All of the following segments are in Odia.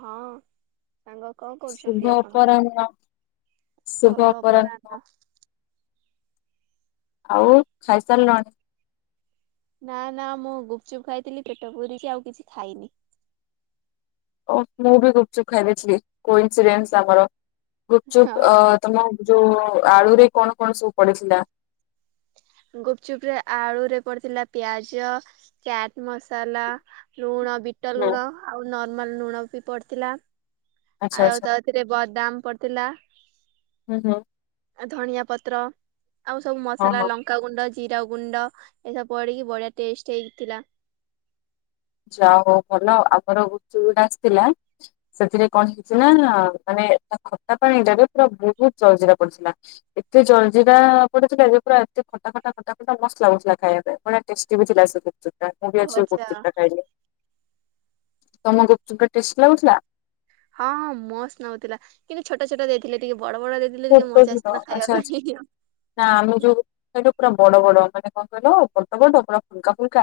ହଁ। ସାଙ୍ଗ କଣ ଶୁଭ କରୁଛନ୍ତି ଆପଣ ଅପରାହ୍ନ ଓ ଅପରାହ୍ନ ଆଉ ଖାଇସାରିଲଣି? ନା ନା ମୁଁ ଗୁପଚୁପ ଖାଇଥିଲି ପେଟ ପୁରିଛି ଆଉ କିଛି ଖାଇନି। ଓ ମୁଁ ବି ଗୁପଚୁପ୍ ଖାଇଦେଇଥିଲି କୋଇନ୍ସରେନ୍ସ ଆମର ଗୁପଚୁପ ହଁ ଅ ତମ ଯୋଉ ଆଳୁରେ କଣ କଣ ସବୁ ପଡିଥିଲା? ଗୁପଚୁପ ରେ ଆଳୁରେ ପଡିଥିଲା ପିଆଜ ଚାଟ୍ ମସଲା ଲୁଣ ବିଟ ହୁଁ। ଲୁଣ ଆଉ ନର୍ମାଲ ଲୁଣ ବି ପଡ଼ିଥିଲା। ଆଚ୍ଛା ଆଚ୍ଛା ଆୟତ ଏଥିରେ ବଦାମ୍ ପଡିଥିଲା। ହୁଁ ହଁ। ଆ ଧନିଆ ପତ୍ର ଆଉ ସବୁ ହଁ ମସଲା ଲ ହଁ ଲଙ୍କାଗୁଣ୍ଡ ଜିରାଗୁଣ୍ଡ ଏସବୁ ପଡ଼ିକି ବଢ଼ିଆ ଟେଷ୍ଟ ହେଇଥିଲା। ଯା ହଉ ଭଲ ଆମର ଗୁପଚୁପ ଟା ଆସିଥିଲା ସେଥିରେ କଣ ହେଇଛି ନା ମାନେ ତା ଖଟା ପାଣି ଟାରେ ପୁରା ବହୁତ ଜଲଜିରା ପଡିଥିଲା। ଏତେ ଜଲଜିରା ପଡିଥିଲା ଯେ ପୁରା ଏତେ ଖଟା ଖଟା ଖଟା ଖଟା ମସ୍ତ୍ ଲାଗୁଥିଲା ଖାଇବା ପାଇଁ। ବଢିଆ ଟେଷ୍ଟୀ ବି ଥିଲା ସେ ଗୁପଚୁପ। ମୁଁ ବି ଓ ଆଜି ଆଚ୍ଛା ଗୁପଚୁପ ଟା ଖାଇଲି ତମ ଗୁପଚୁପ୍ ଟା ଟେଷ୍ଟ ଲାଗୁଥିଲା। ହଁ ହଁ ମୋସ୍ତ୍ ଲାଗୁଥିଲା କିନ୍ତୁ ଛୋଟ ଛୋଟ ଦେଇଥିଲେ ଟିକେ ବଡ ବଡ ଦେ ଥିଲେ ଟିକେ ଛୋଟ ମଜା ଛୋଟ ଆସିଥାନ୍ତା ଖାଇବା ଆଚ୍ଛା ପାଇଁ ଆଚ୍ଛା ହିଁ ହିଁ। ନା ଆମେ ଯୋଉ ସେଇଠୁ ପୁରା ବଡ ବଡ ମାନେ କଣ କହିଲ ବଡ ବଡ ପୁରା ଫୁଲକା ଫୁଲକା।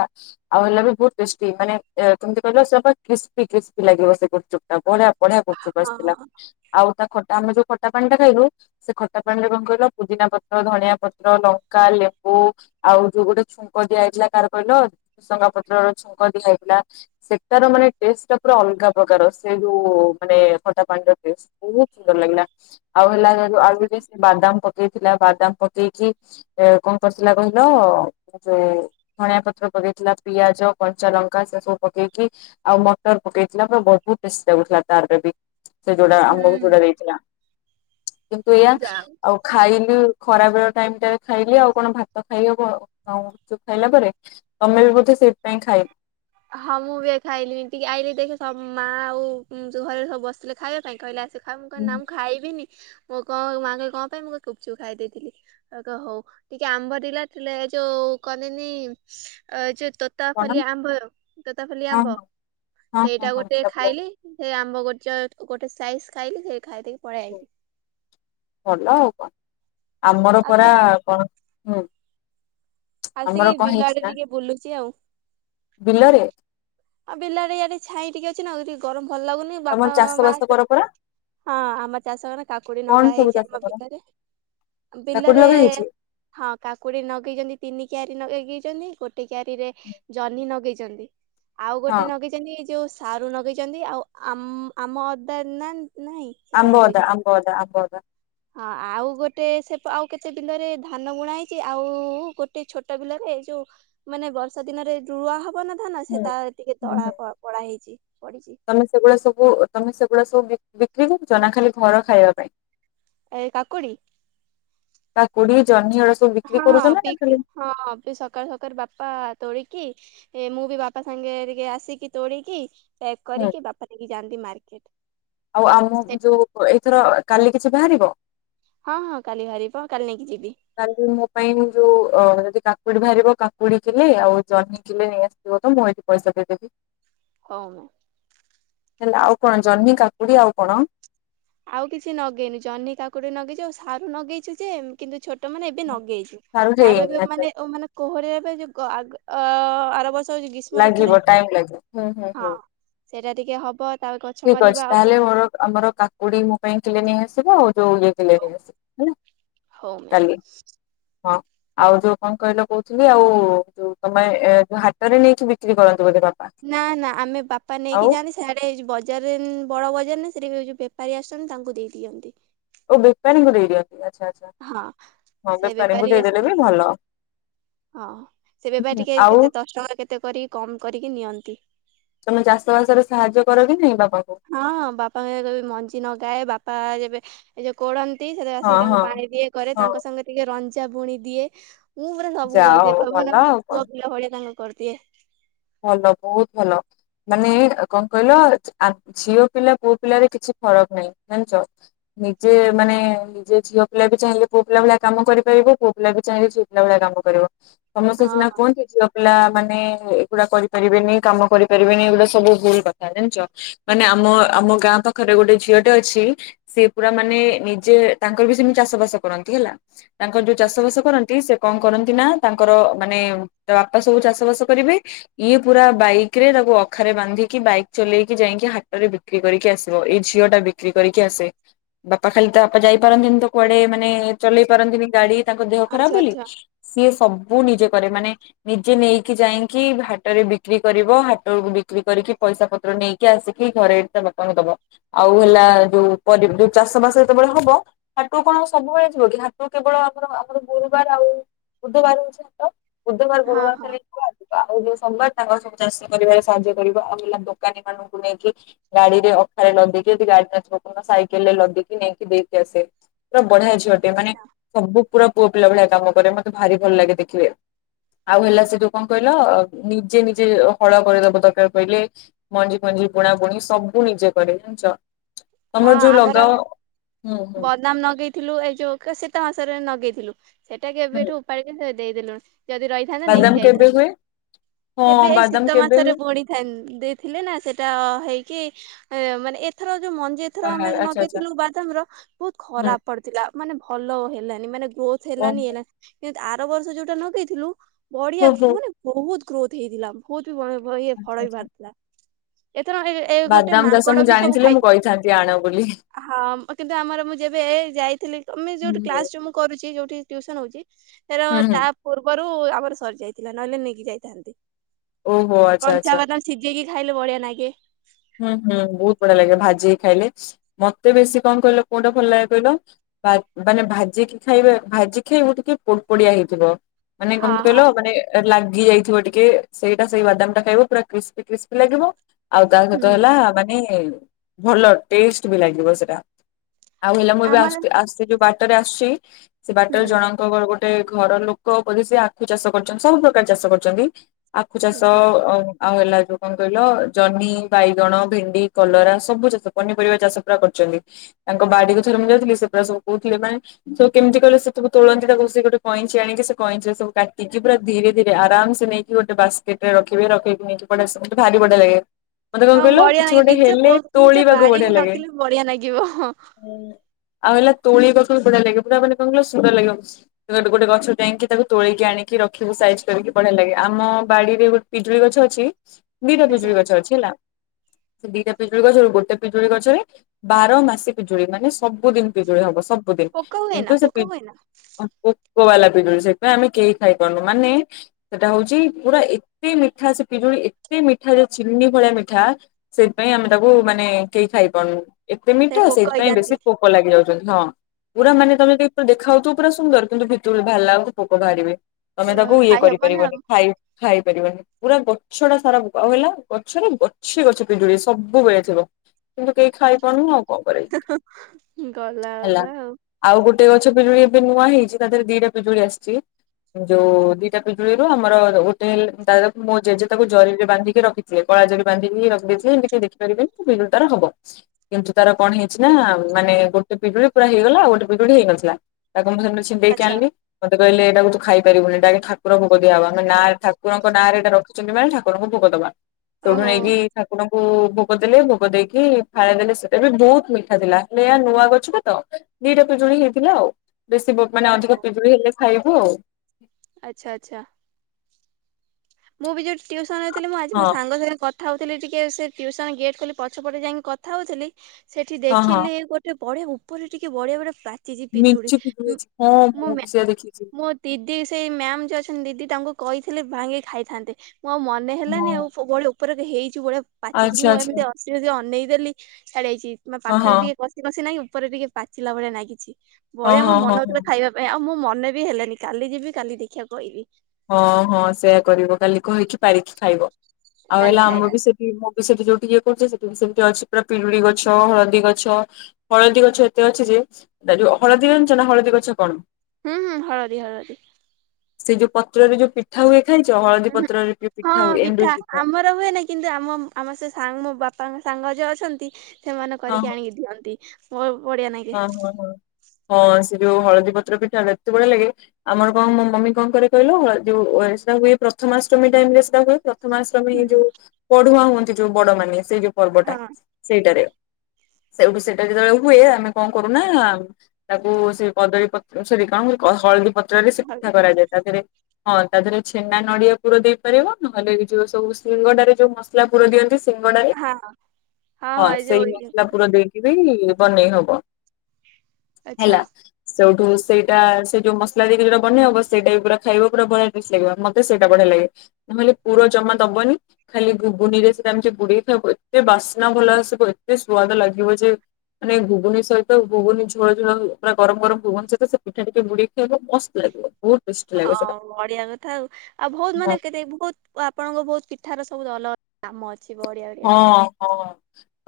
ଆଉ ହେଲା ବି ବହୁତ ଟେଷ୍ଟି ମାନେଏ କେମିତି କହିଲ କ୍ରିସ୍ପି କ୍ରିସ୍ପି ଲାଗିବ ବ ସେ ଗୁପଚୁପ୍। ତା ବଢିଆ ବଢିଆ ଗୁପଚୁପ୍ ଆସିଥିଲା ହଁ। ଆଉ ତା ଖଟା ଆମେ ଯୋଉ ଖଟା ପାଣି ଟା ଖାଇଲୁ ସେ ଖଟା ପାଣି ରେ କଣ କହିଲ ପୁଦିନା ପତ୍ର, ଧଣିଆ ପତ୍ର, ଲଙ୍କା, ଲେମ୍ବୁ ଆଉ ଯୋଉ ଗୋଟେ ଛୁଙ୍କ ଦିଆଯାଇଥିଲା କାହାର କହିଲ ଭୁସଙ୍ଗା ପତ୍ର ଛୁଙ୍କ ଦିଆ ହେଇଥିଲା। ସେଟାର ମାନେ ଟେଷ୍ଟ ଟା ପୁରା ଅଲଗା ପ୍ରକାର ସେ ଯୋଉ ମାନେ ଖଟା ପାଣିର ଟେଷ୍ଟ। ବହୁତ ସୁନ୍ଦର ଲାଗିଲା ଆଉ ହେଲା ଆଉ ଯେ ବାଦାମ ପକେଇଥିଲା ବାଦାମ ପକେଇକି। ଏ କଣ କରିଥିଲେ କହିଲ। ସେ ଧଣିଆ ପତ୍ର ପକେଇଥିଲା ପିଆଜ, କଞ୍ଚା ଲଙ୍କା ସେ ସବୁ ପକେଇକି ଆଉ ମଟର ପକେଇଥିଲା ତ ବହୁତ ଟେଷ୍ଟି ଲାଗୁଥିଲା ତାରରେ ବି ସେ ଯୋଉଟା ଆମବକୁ ଯୋଉଟା ହୁଁ ଦେଇଥିଲା। କିନ୍ତୁ ଏୟା ଯାଉ। ଆଉ ଖାଇଲି ଖରା ବେଳ ଟାଇମ ଟାରେ ଖାଇଲି ଆଉ କଣ ଭାତ ଖାଇ ହବ ଗୁପଚୁପ ଖାଇଲା ପରେ। ତମେ ବି ବଧେ ସେଇଥିପାଇଁ ଖାଇ ହଁ ମୁଁ ବିଏ ଖାଇଲିି ଟିକେ ଆଇଲି ଦେଖେ ସ ମାଆ ଆଉ ଯୋଉ ଘରେ ସବୁ ବସିଥିଲେ ଖାଇବା ପାଇଁ କହିଲେ ଆସ ଖାଇ ମୁଁ କ ନା ମୁଁ ଖାଇବିନି ମୋ କ ମା କହିଲେ କଣ ପାଇଁ ମୁଁ ଚୁପଚୁପ୍ ଖାଇ ଦେଇଥିଲି। ଆ ହଉ ଟିକେ ଆମ୍ବ ଦିଲା ଥିଲା ଯୋଉ କହିଲେନି ଆ ଯୋଉ ତେ କଣ ତୋତାଫାଲି ଆମ୍ବ ତୋତାଫାଲି ହଁ ଆମ୍ବ ହଁ ହଁ ସେଇଟା ହଁ ଗୋଟେ ହଁ ଖାଇଲି। ସେଇ ଆମ୍ବ ଗୋଟ ଗୋଟେ ସାଇଜ ଖାଇକି ସେ ଖାଇ ଦେଇକି ପଳେଇ ଆଇଲି। ଭଲ ଆଉ କଣ ଆମର ପରା ଆସିକି କଣ ହୁଁ। ଆସିକି ଆମର କଣ ହେଇଛି ନା ବିଲଆଡେ ଟିକେ ବୁଲୁଛି ଆଉ। ବିଲରେ? ଆଉ ବିଲରେ ୟାଡେ ଛାଇ ଟିକେ ଅଛି ନା ଆଉ ଟିକେ ଗରମ ଭଲ ଲାଗୁନି। ତମର ବାପା ଚାଷ ମା ବାସ ସେ କର ପରା ହଁ ଆମ ଚାଷ ଘର କାକୁଡି କଣ ନଗା ସବୁ ହେଇଛି ଚାଷ ଆମ କର ଭିତରେ। ଆଉ କାକୁଡି ବିଲରେ ଲଗା ହେଇଛି? ହଁ କାକୁଡି ନଗେଇଛନ୍ତି ତିନି କ୍ୟାରି ନଗେଇଛନ୍ତି ଗୋଟେ କ୍ୟାରି ରେ ଜହ୍ନି ନଗେଇଛନ୍ତି। ଆଉ ହଁ ଗୋଟେ ନଗେଇଛନ୍ତି ଯୋଉ ସାରୁ ନଗେଇଛନ୍ତି ଆଉ ଆ ଆମ୍ ଅଦା ନା ନାହିଁ। ସେଟା ଆମ୍ବ ଅଦା ଲଗେଇଛନ୍ତି। ଆମ୍ବ ଅଦା ଆମ୍ବ ଅଦା। ହଁ ଆଉ ଗୋଟେ ସେ ଆଉ କିଛି ବିଲରେ ଧାନ ବୁଣା ହେଇଛି ଆଉ ଗୋ ଗେ ଛୋଟ ବିଲାରେ ଯୋଉ ମାନେ ବର୍ଷା ଦିନରେ ରୁଆ ହବ ନା ଧାନ। ସେ ତା ହୁଁ। କତିକ୍ ଟିକେ ଦଳା ପ ପଡା ହେଇଛି ପଡିିଛି। ତମେ ସେଗୁଡା ସବୁ ତମେ ସେଗୁଡ଼ା ସବୁ ବିକ୍ରି ଦଉଛ ନା ଖାଲି ଘର ଖାଇବା ପାଇଁ? ଏ କାକୁଡି। କାକୁଡି, ଜହ୍ନିଆଡା ସବୁ ବିକ୍ରି ହଁ କରୁଛନ୍ତି ବି ନା ଖାଲି ହଁ ବି ସକାଳୁ ସକାଳୁ ବାପା ତୋଳିକି ଏ ମୁଁ ବି ବାପା ସାଙ୍ଗେ ଟିକେ ଆସିକି ତୋଡିକି ପ୍ୟାକ୍ ହୁଁ କରିକି ବାପା ନେଇକି ଯାଆନ୍ତି ମାର୍କେଟ ଆଉ ଆମ ସେ ଯୋଉ ଏଇଥର କାଲି କିଛି ବାହାରିବ? ହଁ ହଁ କାଲି ହରିବ କାଲି ନେଇକି ଯିବି। କାଲି ମୋ ପାଇଁ ଯୋଉ ଯଦି କାକୁଡି ବାହାରିବ କାକୁଡି କିଲେ ଆଉ ଜହ୍ନି କିଲେ ନେଇଆସିଥିବ ତ ମୁଁ ଏଠି ପଇସା ଦେଇଦେବି। ହଉ ମ। ହେଲା ଆଉ କଣ ଜହ୍ନି, କାକୁଡି ଆଉ କଣ? ଆଉ କିଛି ନଗେଇନି ଜହ୍ନିକାକୁଡି ନଗେଇଛୁ ଆଉ ସାରୁ ନଗେଇଛୁ ଯେ କିନ୍ତୁ ଛୋଟ ମାନେ ଏବେ ନଗେଇଛି ସାରୁ ହେଇନି ଏବେ ଆଚ୍ଛା ମାନେ ମାନେ କୋହଳିବା ପାଇ ଯୋଉ ଅଗ ଅ ଆର ବର୍ଷ ଗ୍ରୀଷ୍ମ ଋତୁରେ ଲାଗିବ ଟାଇମ ଲାଗିବ ହୁଁ ହୁଁ ହୁଁ। ହଁ ସେଇଟା ଟିକେ ହବ। ତାପରେ ଗଛ ଠିକ ମରିବ ଅଛି ଆଉ ତାହେଲେ ମୋର ଆମର କା ଉଡି ମୋ ପାଇଁ କିଲେ ନେଇ ଆସିବ ଆଉ ଯୋଉ ଇଏ କିଲେ ହଉ ନେଇ ଆସିବ ହେଲା। ହଉ ମ୍ୟାମ୍। କାଲି ହଁ। ଆଉ ଯୋଉ କଣ କହିଲ କହୁଥିଲି ଆଉ ଯୋଉ ତମେ ଯୋଉ ହାଟରେ ନେଇକି ବିକ୍ରି କରନ୍ତି ବୋଧେ ବା ନା ନା ଆମେ ବାପା ନେଇକି ଯାଆନ୍ତି ସେଆଡ଼େ ବଜାରରେ ବଡ଼ ବଜାର ନା ସେଇଠି ଏ ଯଉ ବେପାରୀ ଆସଛନ୍ତି ତାଙ୍କୁ ଦେଇ ଦିଅନ୍ତି। ଓ ବେପାରୀଙ୍କୁ ଦେଇଦିଅନ୍ତି? ଆଛା ଆଛା। ହଁ ସେ ବେପାରୀ ଆସିକି ନେଇଯାଆନ୍ତି। ଭଲ। ହଁ ସେ ବେପାରି ହୁଁ ଟିକେ ଆଉ କେତେ ଦଶ ଟଙ୍କା କେତେ କରିକି କମ କରିକି ନିଅନ୍ତି। ତମେ ଚାଷ ବାସରେ ସାହାଯ୍ୟ କର କି ନାଇଁ ବାପାଙ୍କୁ? ହଁ ବାପାଙ୍କେ କହିବେ ମଞ୍ଜି ନଗାଏ ବାପା ଯେବେ ଏ ଯୋଉ କୋଳନ୍ତି ସେଥିରେ ହଁ ଆସିକି ତାଙ୍କୁ ହଁ ପାଣି ଦିଏ କରେ ହଁ ତାଙ୍କ ସଙ୍ଗରେ ଟିକେ ରଞ୍ଜା ବୁଣି ଦିଏ। ମୁଁ ପୁରା ସବୁ ଯାହା କରିଦିଏ ହଉ ଭଲ [unintelligible] ଆଉ କଣ। ପୁଅ ପିଲା ଭଳିଆ ତାଙ୍କୁ କରିଦିଏ। ଭଲ ବହୁତ ଭଲ। ମାନେ କଣ କହିଲ ଆ ଝିଅ ପିଲା ପୁଅ ପିଲାରେ କିଛି ଫରକ ନାହିଁ ଜାଣିଛ? ନିଜେ ମାନେ ନିଯେ ଝିଅ ପିଲା ବି ଚାହିଁଲେ ପୁଅ ପିଲା ଭଳିଆ କାମ କରିପାରିବ ପୁଅ ପିଲା ବି ଚାହିଁଲେ ଝିଅ ପିଲା ଭଳିଆ କାମ କରିବ। ସମସ୍ତେ ସିନା ହଁ କୁହନ୍ତି ଝିଅ ପିଲା ମାନେ ଏ ଗୁଡା କରିପାରିବେନି କାମ କରିପାରିବେନି ଏଗୁଡା ସବୁ ଭୁଲ କଥା ଜାଣିିଛ? ମାନେ ଆମ ଆମ ଗାଁ ପାଖରେ ଗୋଟେ ଝିଅଟେ ଅଛି। ସିଏ ପୁରା ମାନେ ନିଜେ ତାଙ୍କର ବି ସେମିତି ଚାଷ ବାସ କରନ୍ତି ହେଲା। ତାଙ୍କର ଯୋଉ ଚାଷ ବାସ ଆଚ୍ଛା। କରନ୍ତି ସେ କଣ କରନ୍ତି ନା ତାଙ୍କର ମାନେ ତା ବାପା ସବୁ ଚାଷ ବାସ କରିବେ ଇଏ ପୁରା ବାଇକ ରେ ତାକୁ ଅଖାରେ ବାନ୍ଧିକି ବାଇକ ଚଲେଇକି ଯାଇକି ହାଟ ରେ ବିକ୍ରି କରିକି ଆସିବ ଏଇ ଝିଅ ଟା ବି ବିକ୍ରି କରିକି ଆସେ ବାପା ଖାଲି ତା ବାପା ଯାଇପାରନ୍ତିନି ତ କୁଆଡେ ମାନେ ଚଲେଇ ପାରନ୍ତିନି ଗାଡି। ତାଙ୍କ ଦେହ ଖରାପ ଆଚ୍ଛା ବୋଲି ଆଚ୍ଛା ସିଏ ସବୁ ନିଜେ କରେ ମାନେ ନିଜେ ନେଇକି ଯାଇଁକି ଭା ଟରେ ବିକ୍ରି କରିବ ହାଟରୁ ବିକ୍ରି କରିକି ପଇସା ପତ୍ର ନେଇକି ଆସିକି ଘରେ ଏଇଠି ତା ବାପାଙ୍କୁ ଦବ। ଆଉ ହେଲା ଯୋଉ ପ ଯୋଉ ଚାଷ ବାସ ଯେତେବେଳେ ହବ ହାଟକୁ କଣ ଆଉ ସବୁବେଳେ ଯିବ କି ହାଟକୁ କେବଳ ଆମର ଆମର ଗୁରୁବାର ଆଉ ବୁଧବାର ହଉଛି ହାଟ। ବୁଧବାର ହଁ ଗୁରୁବାର ହଁ ଖାଲି ବିକିବ ଆସିବ ଆଉ ସୋମବାର ତାଙ୍କର ସବୁ ଚାଷ କରିବାରେ ସାହାଯ୍ୟ କରିବ ଆଉ ହେଲା ଦୋକାନୀ ମାନଙ୍କୁ ନେଇକି ଗାଡିରେ ଅଖାରେ ଲଦିକି ଯଦି ଗାଡି ନଥିବ ସାଇକେଲ ରେ ଲଦିକି ନେଇକି ଦେଇକି ଆସେ। ପୁରା ବଢିଆ ଝିଅ ଟେ ଆଚ୍ଛା ମାନେ ଆଚ୍ଛା ସବୁ ପୁରା ପୁଅ ପିଲା ଭଳିଆ କାମ କରେ ମତେ ଭାରି ଭଲ ଲାଗେ ଦେଖିବେ। ଆଉ ହେଲା ସେଠୁ କଣ କହିଲ ନିଜେ ନିଜେ ହଳ କରିଦବ ଦରକାର ପଇଲେ। ମଞ୍ଜି ଫଞ୍ଜି ବୁଣା ବୁଣି ସବୁ ନିଜେ କରେ ଜାଣିିଛ ହଁ ତମର ଯୋଉ ଆମର ଲଗାଅ ହୁଁ ହୁଁ। ବଦାମ ନଗେଇଥିଲୁ ଏଇ ଯୋଉ ଶୀତ ମାସରେ ନଗେଇଥିଲୁ ସେଟା ହୁଁ। କେବେଠୁ ପାଳିକି ସେରା ଦେଇଦେଲୁଣି ଯଦି ରହି ଥାନ୍ତା ନେଇକି ବାଦାମ କେବେ ଯାଇଥାନ୍ତି ହୁଏ ହଁ କେବେ ଏ ବାଦାମ ଶୀତ କେବେ ମାସରେ ହୁଏ ପୁଣି ଥାନ୍ ଦେଇଥିଲେ ନା ସେଟା ହେଇକି ମାନେ ଏଥର ଯୋଉ ମଞ୍ଜି ଏଥର ଆମେ ବାହାରେ ଜ ଆଚ୍ଛା ଆଚ୍ଛା ନଗେଇଥିଲୁ ବାଦାମ ର ବହୁତ ହୁଁ ଖରାପ ପଡିଥିଲା ମାନେ ଭଲ ହେଲାନି ମାନେ ଗ୍ରୋଥ ହେଲାନି ଓହୋ। ହେଲା କିନ୍ତୁ ଆର ବର୍ଷ ଯୋଉଟା ନଗେଇଥିଲୁ ବଢିଆ ହୁଁ ହୁଁ ମାନେ ବହୁତ ଗ୍ରୋଥ ହେଇଥିଲା ବହୁତ ବି ବଳେ ବଳେ ଇଏ ଫଳ ଆଚ୍ଛା ବି ଆଚ୍ଛା। ବାହାରିଥିଲା ଏଥର ଏ ଏ ଗୋଟେ ବାଦାମ ଚାଷ ମାଙ୍କଡ ମୁଁ ବି ସବୁ ଜାଣିଥିଲି ମୁଁ ଖାଇଦେଲେଣି କହିଥାନ୍ତି ଆଣ ବୋଲି। ଆହା ମ କିନ୍ତୁ ଆମର ମୁଁ ଯେବେ ଯାଇଥିଲି ତମେ ହୁଁ ଯୋଉଟି ହୁଁ। କ୍ଲାସ ମୁଁ କରୁଛି ଯୋଉଠି ଟସନ ହଉଛି ର ହୁଁ ହୁଁ ତା ପୂର୍ବରୁ ଆମର ସରି ଯାଇଥିଲା ନହେଲେ ନେଇକି ଯାଇଥାନ୍ତି। ଓହୋ ଆଚ୍ଛା ଆଚ୍ଛା। କଞ୍ଚା ବଦାମ ସିଝେଇକି ଖାଇଲେ ବଢିଆ ଲାଗେ। ହୁଁ ହୁଁ ବହୁତ ବଢିଆ ଲାଗେ ଭାଜି କି ଖାଇଲେ ମତେ ବେଶୀ କଣ କହିଲ କୋଉଟା ଭଲ ଲାଗେ କହିଲ। ବା ମାନେ ଭାଜିିକି ଖାଇବେ ଭାଜିକି ଟିକେ ପୋଡ୍ ପଡିଆ ହେଇଥିବ। ମାନେ ହଁ କମିତି କହିଲ ହଁ ମାନେ ଲାଗି ଯାଇଥିବ ଟିକେ ସେଇଟା ସେଇ ବାଦାମ ଟା ଖାଇବ ପୁରା କ୍ରିସ୍ପି କ୍ରିସ୍ପି ଲାଗିବ ଆଉ ଗା କଣ ହୁଁ ହେଲା ମାନେ ଭଲ ଟେଷ୍ଟ ବି ଲାଗିବ ସେଟା। ଆଉ ହେଲା ମୁଁ ଏବେ ଆସ୍ ଆମର ଆସ ଯୋଉ ବାଟରେ ଆସିୁଛି ସେ ବାଟରେ ହୁଁ ଜଣ ଗୋଟେ ଘର ଲୋକ ବଧ ସେ ଆଖୁ ଚାଷ କରୁଛନ୍ତି ସବୁ ପ୍ରକାର ଚାଷ କରୁଛନ୍ତି। ଆଖୁ ଚାଷ ଆଚ୍ଛା ଆଉ ହେଲା ଯୋଉ କଣ କହିଲ ଜହ୍ନି ବାଇଗଣ ଭେଣ୍ଡି କଲରା ସବୁ ଚାଷ ପନିପରିବା ଚାଷ ପୁରା କରୁଛନ୍ତି। ତାଙ୍କ ବାଡିକୁ ଛର ମୁଁ ଯାଉଥିଲି ସେପଟା ସବୁ କହୁଥିଲେ ସ କେମିତି କହିଲ ସେ ସବୁ ତୋଳନ୍ତି ତାକୁ ସେ ଗୋଟେ କଇଁଚି ଆଣିକି ସେ କଇଁିରେବୁ କାଟିକି ପୁରା ଧୀରେ ଧୀରେ ଆରାମ ସେ ନେଇକି କି ଗୋଟେ ବାସ୍କେଟରେ ରଖିବେ ରଖିକି ନେଇକି ଭାରି ବଢିଆ ଲାଗେ। ମତେ କଣ ହଁ କହିଲ ବଢିଆ କିଛି ଲାଗେ ଗୋଟେ ନିଜ ହେଲେ ପ- ନିଜ ତୋଳିବାକୁ ବୋଟେ ବାଡିରେ ଲାଗେ ନକିଲେ ବଢିଆ ଲାଗିବ ଆଉ ହେଲା ତୋଳି କ ବଢିଆ ଲାଗିବ ପୁରା ମାନ କିଲ ସୁୁରା ଲାଗିବ। ଗେ ଗୋଟେ ଗଛ ଟାେଇକି ତାକୁ ତୋଳକି ଆଣିକି ରଖିବୁ ସାଇଜ କରିକି ବଢିଆ ଲାଗେ ଆମ ବାଡିରେ ଗଟେ ପିଜୁଳି ଗଛ ଅଛି ଦିଟା ଆଚ୍ଛା। ପିଜୁଳି ଗଛ ଅଛି ହେଲା। ସେ ଦିଟା ପିଜୁଳି ଗଛରୁ ଗୋଟେ ପିଜୁଳି ଗଛରେ ବାର ମାସ ପିଜୁଳି ମାନେ ସବୁଦିନ ପିଜୁଳି ହବ ସବୁଦିନ ପୋକ ହୁଏ ନା କିନ୍ତୁ ସେ ପୋକ ହୁଏ ନା ପୋକ ବାଲା ପିଣ୍ଡୁ ସେଥିାଇଁ ଆମେ କେହି ଖାଇପାରୁନୁ ମାନେ ସେଟା ହଉଛି ପୁରା ଏତେ ମିଠା ସେ ପିଜୁଳି ଏତେ ମିଠା ସେ ଚିନି ଭଳିଆ ମିଠା ସେଇଥିପାଇଁ ଆମେ ତାକୁ ମାନେ କେହି ଖାଇ ପାରୁନି ଏତେ ସେ ମିଠା ପୋକ ସେଇଥିପାଇଁ ହେଇଯାନ୍ତି ବେଶୀ ପୋକ ଲାଗି ଯାଉଛନ୍ତି ହଁ ପୁରା ହଁ ମାନେ ତମେ ଯଦି ଦେଖାଉ ତୁ ପୁରା ସୁନ୍ଦର କିନ୍ତୁ ଭିତରୁ ବାହାରିଲା ପୋକ ବାହାରିବେ ତମେ ତାକୁ ଇଏ ଖାଇ ହବନି କରିପାରିବନି ଆଉ। ଖାଇ ଖାଇ ପାରିବନି ପୁରା ଗଛ ଟା ସାରା ଆଉ ହେଲା ଗଛରେ ଗଛେ ଗଛ ପିଜୁଳି ସବୁ ବଳେ ଥିବ କିନ୍ତୁ କେହି ଖାଇ କଣୁ ଆଉ କଣ କର ଗଲା ହେଲା। ଗଲା ଆଉ ଗୋଟେ ଗଛ ପିଜୁଳି ଏବେ ନୂଆ ହେଇଛି ତାହରେ ଦିଟା ପିଜୁଳି ଆସିଛି ଯୋଉ ଦିଟା ପିଜୁଳିରୁ ଆମର ଗୋଟେ ମୋ ଜେଜେ ତାକୁ ଜରିରେ ବାନ୍ଧିକି ରଖି ଥିଲେ କଳାଜୋରି ବାନ୍ଧିକି ରଖିଦେଇଥିଲେ ଏମିତିଖିପାରିବେ ବିିଲ ତାର ହବ। କିନ୍ତୁ ତାର କଣ ହେଇଛି ନା ମାନେ ଗୋଟେ ପିଜୁଳି ପୁରା ହେଇଗଲା ଆ ଗୋଟେ ପିଜୁଳି ହେଇନଥିଲା ତାକୁ [unintelligible] ଆଚ୍ଛା ଆଣିଲି ମତେହିଲେ ଏଟାକୁୁ ଖାଇପାରିବୁନି ଏଇଟା ଠାକୁରଙ୍କୁ ଦିଆହବ ଆମ ନା ଠାକୁଙ୍କ ନାଁରେ ଏଇଟା ମାନେ ଠାକୁରଙ୍କୁ ଭୋଗ ଦବା ତଠୁ ଓହୋ ନେଇକି ଠାକୁରଙ୍କୁ ଭୋଗ ଦେଲେ ଭୋଗ ଦେଇକି ଫାଳ ଦେଲେ ସେଇଟା ବି ବହୁତ ମିଠା ଥିଲା ହେଲେ ଏୟା ନୂଆ ଗଛ ତ ଦିଟା ପିଜୁଳି ହେଇଥିଲା ଆଉ ବେଶୀ ମାନେ ଅଧିକ ଓହୋ ପିଜୁଳି ହେଲେ ଖାଇବୁ ଆଉ। ଆଚ୍ଛା ଆଚ୍ଛା। ମୁଁ ବି ଯୋଉଟି ଟିଉସନ ହେଇଥିଲି ମୁଁ ଆଜି ମୋ ହଁ। ସାଙ୍ଗ ସାଙ୍ଗେ କଥା ହଉଥିଲି ଟିକେ ସେ ଟ୍ୟୁସନ ଗେଟ୍ ଖଲି ପଛ ପଟେ ଯାଇକି କଥା ହଉଥିଲି ସେଠି ହଁ, ହଁ ଦେଖିଲି ଟେ ବଢିଆ ଉପରେ ଟିକେ ବଢିଆ ବଢଆ ପାଚିଛି ପିିଜୁଳି ମେଞ୍ଚେ ପିଜୁଳି ଅଛି ହଁ ମୁଁ ବି ସେଇଆ ଦେଖିଛି। ମୋ ଦିଦି ସେଇ ମ୍ୟାମ ଯୋଉ ଅଛନ୍ତି ଦିଦି ତାଙ୍କୁ କହିଥିଲେ ଭାଙ୍ଗି ଖାଇଥାନ୍ତେ ମୁଁ ଆଉ ମ ମନେ ହେଲାନି ହଁ। ଆଉ ଉପର ହେଇଛି ବଢ଼ିଆ ପାଚିଛି ଆଚ୍ଛା, ମୁଁ ଆଚ୍ଛା ଏମିତି ଯି ଅନେଇଦେଲି ଛାଡି ଯାଇଛି ମ ହଁ, ପାଖରେ ଟିକେ ହଁ, ପସି ନହିଁ ଉପରେ ଟିକେ ପାଚିଲା ଭଳିଆ ଲାଗିଛି ହଁ, ଭଳିଆ ଆମ ହଁ, ହଁ, ହଁ। ମନଉଥିଲା ଖାଇବା ଭ ଆଉ ମୁଁ ମନେ ବି ହେଲେନି କାଲି ଯିବି କାଲି ଦେଖିବାକୁ କହିବି। ହଁ ହଁ ସେଇୟା କରିବ କାଲି କହିକି ପାରିକି ଖାଇବ ଆଉ କାଲି ହେଲା ଆମ୍ବ ଖାଇବା ବି ସେଠି ମୁଁ ବି ସେଠି ଯୋଉଠି ଇଏ କରୁଛି ସେଠି ସେମ ଅଛି ପୁରା ପିିଜୁଳି ଗଛ ହଳଦୀ ଗଛ ହଳଦୀ ଗଛ ଏତେ ଅଛି ଯେ ଯୋଉ ହଳଦୀ ଜଣି ନା ହଳଦୀ ଗଛ କଣ ହୁଁ ହୁଁ ହଳଦୀ ହଳଦୀ ସେ ଯୋଉ ପତ୍ରରେ ଯୋଉ ପିଠା ହୁଏ ଖାଇଛ ହଳଦୀ ପତ୍ରରେ ଯ ହଁ ପିଠା ହୁଏ ଏଣ୍ଡୁ ପିଠା ଆମର ହୁଏ ନାହିଁ କିନ୍ତୁ ଆମ ଆମ ସେ ସାଙ୍ଗ ମୋ ବାପାଙ୍କ ସାଙ୍ଗ ଯୋଉ ଅଛନ୍ତି ସେମାନେ ହଁ, କରିକି ଆଣିକି ଦିଅନ୍ତି ମୋ ବଢିଆ ନାଇଁ। ହଁ ହଁ ହଁ ହଁ ସେ ଯୋଉ ହଳଦୀ ପତ୍ର ପିଠା ଏତେ ଭଳିିଆ ଲାଗେ ଆମର କଣ ମମି କଣ କରେ କହିଲ ଯୋଉ ସେଟା ହୁଏ ପ୍ରଥମାଷ୍ଟମୀ ଟାଇମ ରେ ସେଟା ହୁଏ ତଶ୍ରମୀ ହୁଁ ଯୋଉ ପଢୁଆ ହୁଅନ୍ତି ଯୋଉ ବଡ ମାନେ ସେଇ ଯୋଉ ପର୍ବଟା ହଁ ସେଇଟାରେ ସେଇଠୁ ସେଇଟା ଯେତେବେଳେ ହୁଏ ଆମେ କଣ କରୁନା ତାକୁ ସେ କଦଳୀ ପତ୍ର ସେଠି କଣ ହଳଦୀ ପତ୍ର ରେ ହଁ ଶିକ୍ଷା କରାଯାଏ ତାପରେ ହଁ ତା ଦେହରେ ଛେନା ନଡିଆ ପୁର ଦେଇପାରିବ ନହେଲେ ଏ ଯୋଉ ସବୁ ସିଙ୍ଗଟାରେ ଯୋଉ ମସଲା ପୁର ଦିଅନ୍ତି ସିଙ୍ଗଡାରେ ହଁ ହଁ ଏ ସେଇ ଯୋଉ ମସଲା ପୁରା ଦେଇକି ବି ବନେଇ ହବ। ଆଚ୍ଛା ହେଲା। ସେଇଠୁ ସେଇଟା ସେ ଯୋଉ ମସଲା ଦେଇକି ଯଉଟା ବନେଇ ହବ ସେଇଟା ବି ପୁରା ଖାଇବା ପୁରା ବଢିଆ ଟେଷ୍ଟ ଲାଗିବ ମତେ ସେଇଟା ବଢିଆ ଲାଗେ। ନହେଲେ ପୁର ଜମା ଦବନି ଖାଲି ଗୁଗୁନିରେ ସେଟା ଏମିତି ବୁଡେଇକି ଖାଇବ ଏତେ ବାସ୍ନା ଭଲ ଆସିବ ଏତେ ସୁ୍ୱାଦ ଲାଗିବ ଯେ ମାନେ ଗୁଗୁନି ସହି ଗୁଗୁନୀ ଝୋଳ ଝୋଳ ପୁରା ଗରମ ଗରମ ଗୁଗୁନୀ ସହିତ ସେ ପିଠା ଟିକେ ବୁଡେଇ ଖାଇବ ମସ୍ତ ଲାଗିବ ବହୁତ ଟେଷ୍ଟି ହଁ ଲାଗେ ସେଟା। ବଢିଆ କଥା ଆଉ ଆଉ ବହୁତ ହଁ ମାନେ କେତେ ମୁଁ କହୁଥିଲି ଓ ଆପଣଙ୍କ ବହୁତ ପିଠାର ସବୁ ଦଲ ଦଲ କାମ ଅଛି। ଅଛି ବଢିଆ। ହଁ ହଁ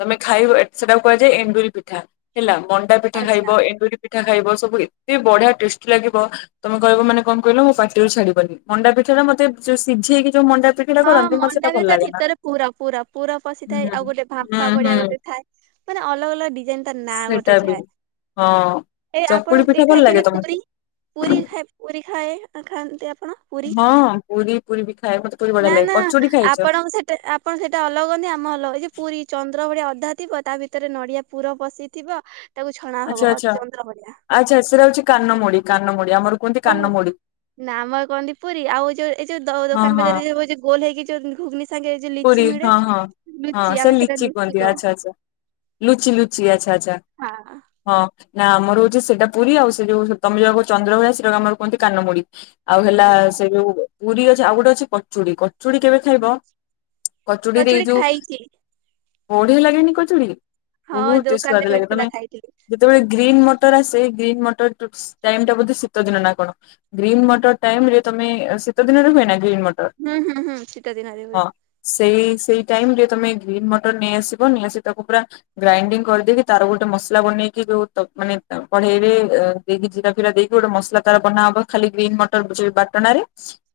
ତମେ ଖାଇବ ସେଟା କୁହାଯାଏ ଏଣ୍ଡୁରି ପିଠା ହେଲା ମ ମଣ୍ଡା ପିଠା ଆଚ୍ଛା ଖାଇବ ଏଣ୍ଡୁରି ପିଠା ଖାଇବ ସବୁ ଏତେ ବଢିଆ ଟେଷ୍ଟି ଲାଗିବ ତମେ କହିବ ମାନେ କଣ କହିଲ ମୋ ପାଟିରୁ ଛାଡିବନି ମଣ୍ଡା ପିଠା ମତେ ଯୋଉ ସିଝେଇକି ଯୋଉ ମଣ୍ଡା ପିଠା ଟା ହଁ କରନ୍ତି ମତେ ମଣ୍ଡା ସେଟା ବି ଭଲ ତା ଲାଗେ ନା। ଭିତରେ ପୁର ପୁର ପୁର ପଶିଥାଏ ହୁଁ। ଆଉ ଗୋଟେ ହୁଁ ଭାମ୍ପା ହୁଁ ଭଳିଆ ଗୋଟେ ଥାଏ ମାନେ ଅଲଗା ଅଲଗା ଡିଜାଇନ ତା ନା ସେଟା ଗୋଟେ ବି ଥାଏ ହଁ। ଏଇ ଚକୁଳି ଆପଣ ପିଠା ଏଇ ଭଲ ଲାଗେ ଖାଇଛନ୍ତି ପୁରୀ ତମକୁ? ପୁରୀ ଖାଇ ପୁରୀ ଖାଏ ଖାଆନ୍ତି ଆପଣ? ପୁରୀ ହଁ ପୁରୀ ପୁରୀ ବି ଖାଏ ମତେ ପୁରୀ ବଢିଆ ନା ଲାଗେ ନା କଚୁଡି ଖାଇଛ? ଆପଣ ଆଉ ସେଟା ଆପ ଆପଣ ସେଇଟା ଅଲଗାନି ଆମ ଅଲଗାଇ ପୁରୀ ଚନ୍ଦ୍ର ଭଳିଆ ଅଧା ଥିବ ତା ଭିତରେ ନଡିଆ ପୁର ପଶିଥିବ ତାକୁ ଛଣା ଆଚ୍ଛା ହବ ଅ ଆଚ୍ଛା ଚନ୍ଦ୍ର ଭଳିିଆ। ଆଚ୍ଛା ସେଟା ହଉଛି କାନମୋଡ଼ି କାନମୁଡି ଆମର କୁହନ୍ତି ଓହୋ କାନମୋଡ଼ି। ନା ଆମର କୁହନ୍ତି ପୁରୀ ଆଉ ଯୋଉ ଏଇ ଯଉ ହଁ ଦୋକାନ ହଁ ବଜାରରେ ଯଉଉ ଗୋଲ ହେଇକ ଯୋଉ ଘୁଘୁନି ସାଙ୍ଗରେ ଯୋଉ ପୁରୀ ଲିଚି ମିଳେ ହଁ ହଁ ହଁ ଲୁଚି ସେ ଆମେ ସେଟା ଲିଚି ଲୁଚି କୁହନ୍ତିି କହୁ ଆଚ୍ଛା ଆଚ୍ଛା ଲୁଚି ଲୁଚି ଆଚ୍ଛା ଆଚ୍ଛା। ହଁ ହଁ ନା ଆମର ହଉଛି ସେଇଟା ପୁରୀ ଆଉ ସେ ଯୋଉ ତମେ ଯୋଉ ଚନ୍ଦ୍ର ଭଳିଆ ସେଟା ଆମର କୁହନ୍ତି କାନମୁଡି। ଆଉ ହେଲା ଆଚ୍ଛା ସେ ଯୋଉ ପୁରୀ ଅଛି ଆଉ ଗୋଟେ ଅଛି କଚୁଡି କଚୁଡି କେବେ ଖାଇବ କଚୁଡିରେ ଏଇ କଚୁଡି ଯୋଉ ଖାଇଛି ବଢ଼ିଆ ଲାଗେନି କଚୁଡି? ହଁ ବହୁତ ଟି ଦୋକାନରେ ସ୍ୱାଦ ଲାଗ ମିଳିଥିଲା ତମେ ଖାଇଥିଲି ଯେତେବେଳେ ଗ୍ରୀନ୍ ମଟର ଆସେ ଗ୍ରୀନ୍ ମଟରାଇ ଟା ବୋଧେ ଶୀତ ଦିନ ନା କଣ? ଗ୍ରୀନ୍ ମଟର ଟାଇମ ରେ ତମେ ଶୀତ ଦିନରେ ହୁଏନା ଗ୍ରୀନ୍ ମଟର? ହୁଁ ହୁଁ ହୁଁ ଶୀତ ଦିନରେ ହଁ ହୁଏ। ସେଇ ସେଇ ଟାଇମ ରେ ତମେ ଗ୍ରୀନ୍ ମଟର ନେଇଆସିବ ନେଇଆସି ତାକୁ ପୁରା ଗ୍ରାଇଣ୍ଡିଙ୍ଗ କରିଦେଇକି ତାର ଗୋଟେ ମସଲା ବନେଇକି ଯୋଉ ମାନେ କଡେଇରେ ଦେଇକି ଜିରା ଫିରା ଦେଇକି ଗୋଟେ ମସଲା ତାର ବନାହବ ଖାଲି ଗ୍ରୀନ୍ ମଟର ଯ ବାଟଣ ରେ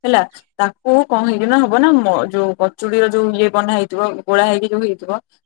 ହେଲା। ତାକୁ କଣ ହେଇକିନା ହବ ନା ଯୋଉ ପଚୁଡିର ଯୋଉ ଇଏ ବନା ହେଇଥିବ ଗୋଳା ହେଇକି ଯୋଉ ହେଇଥିବ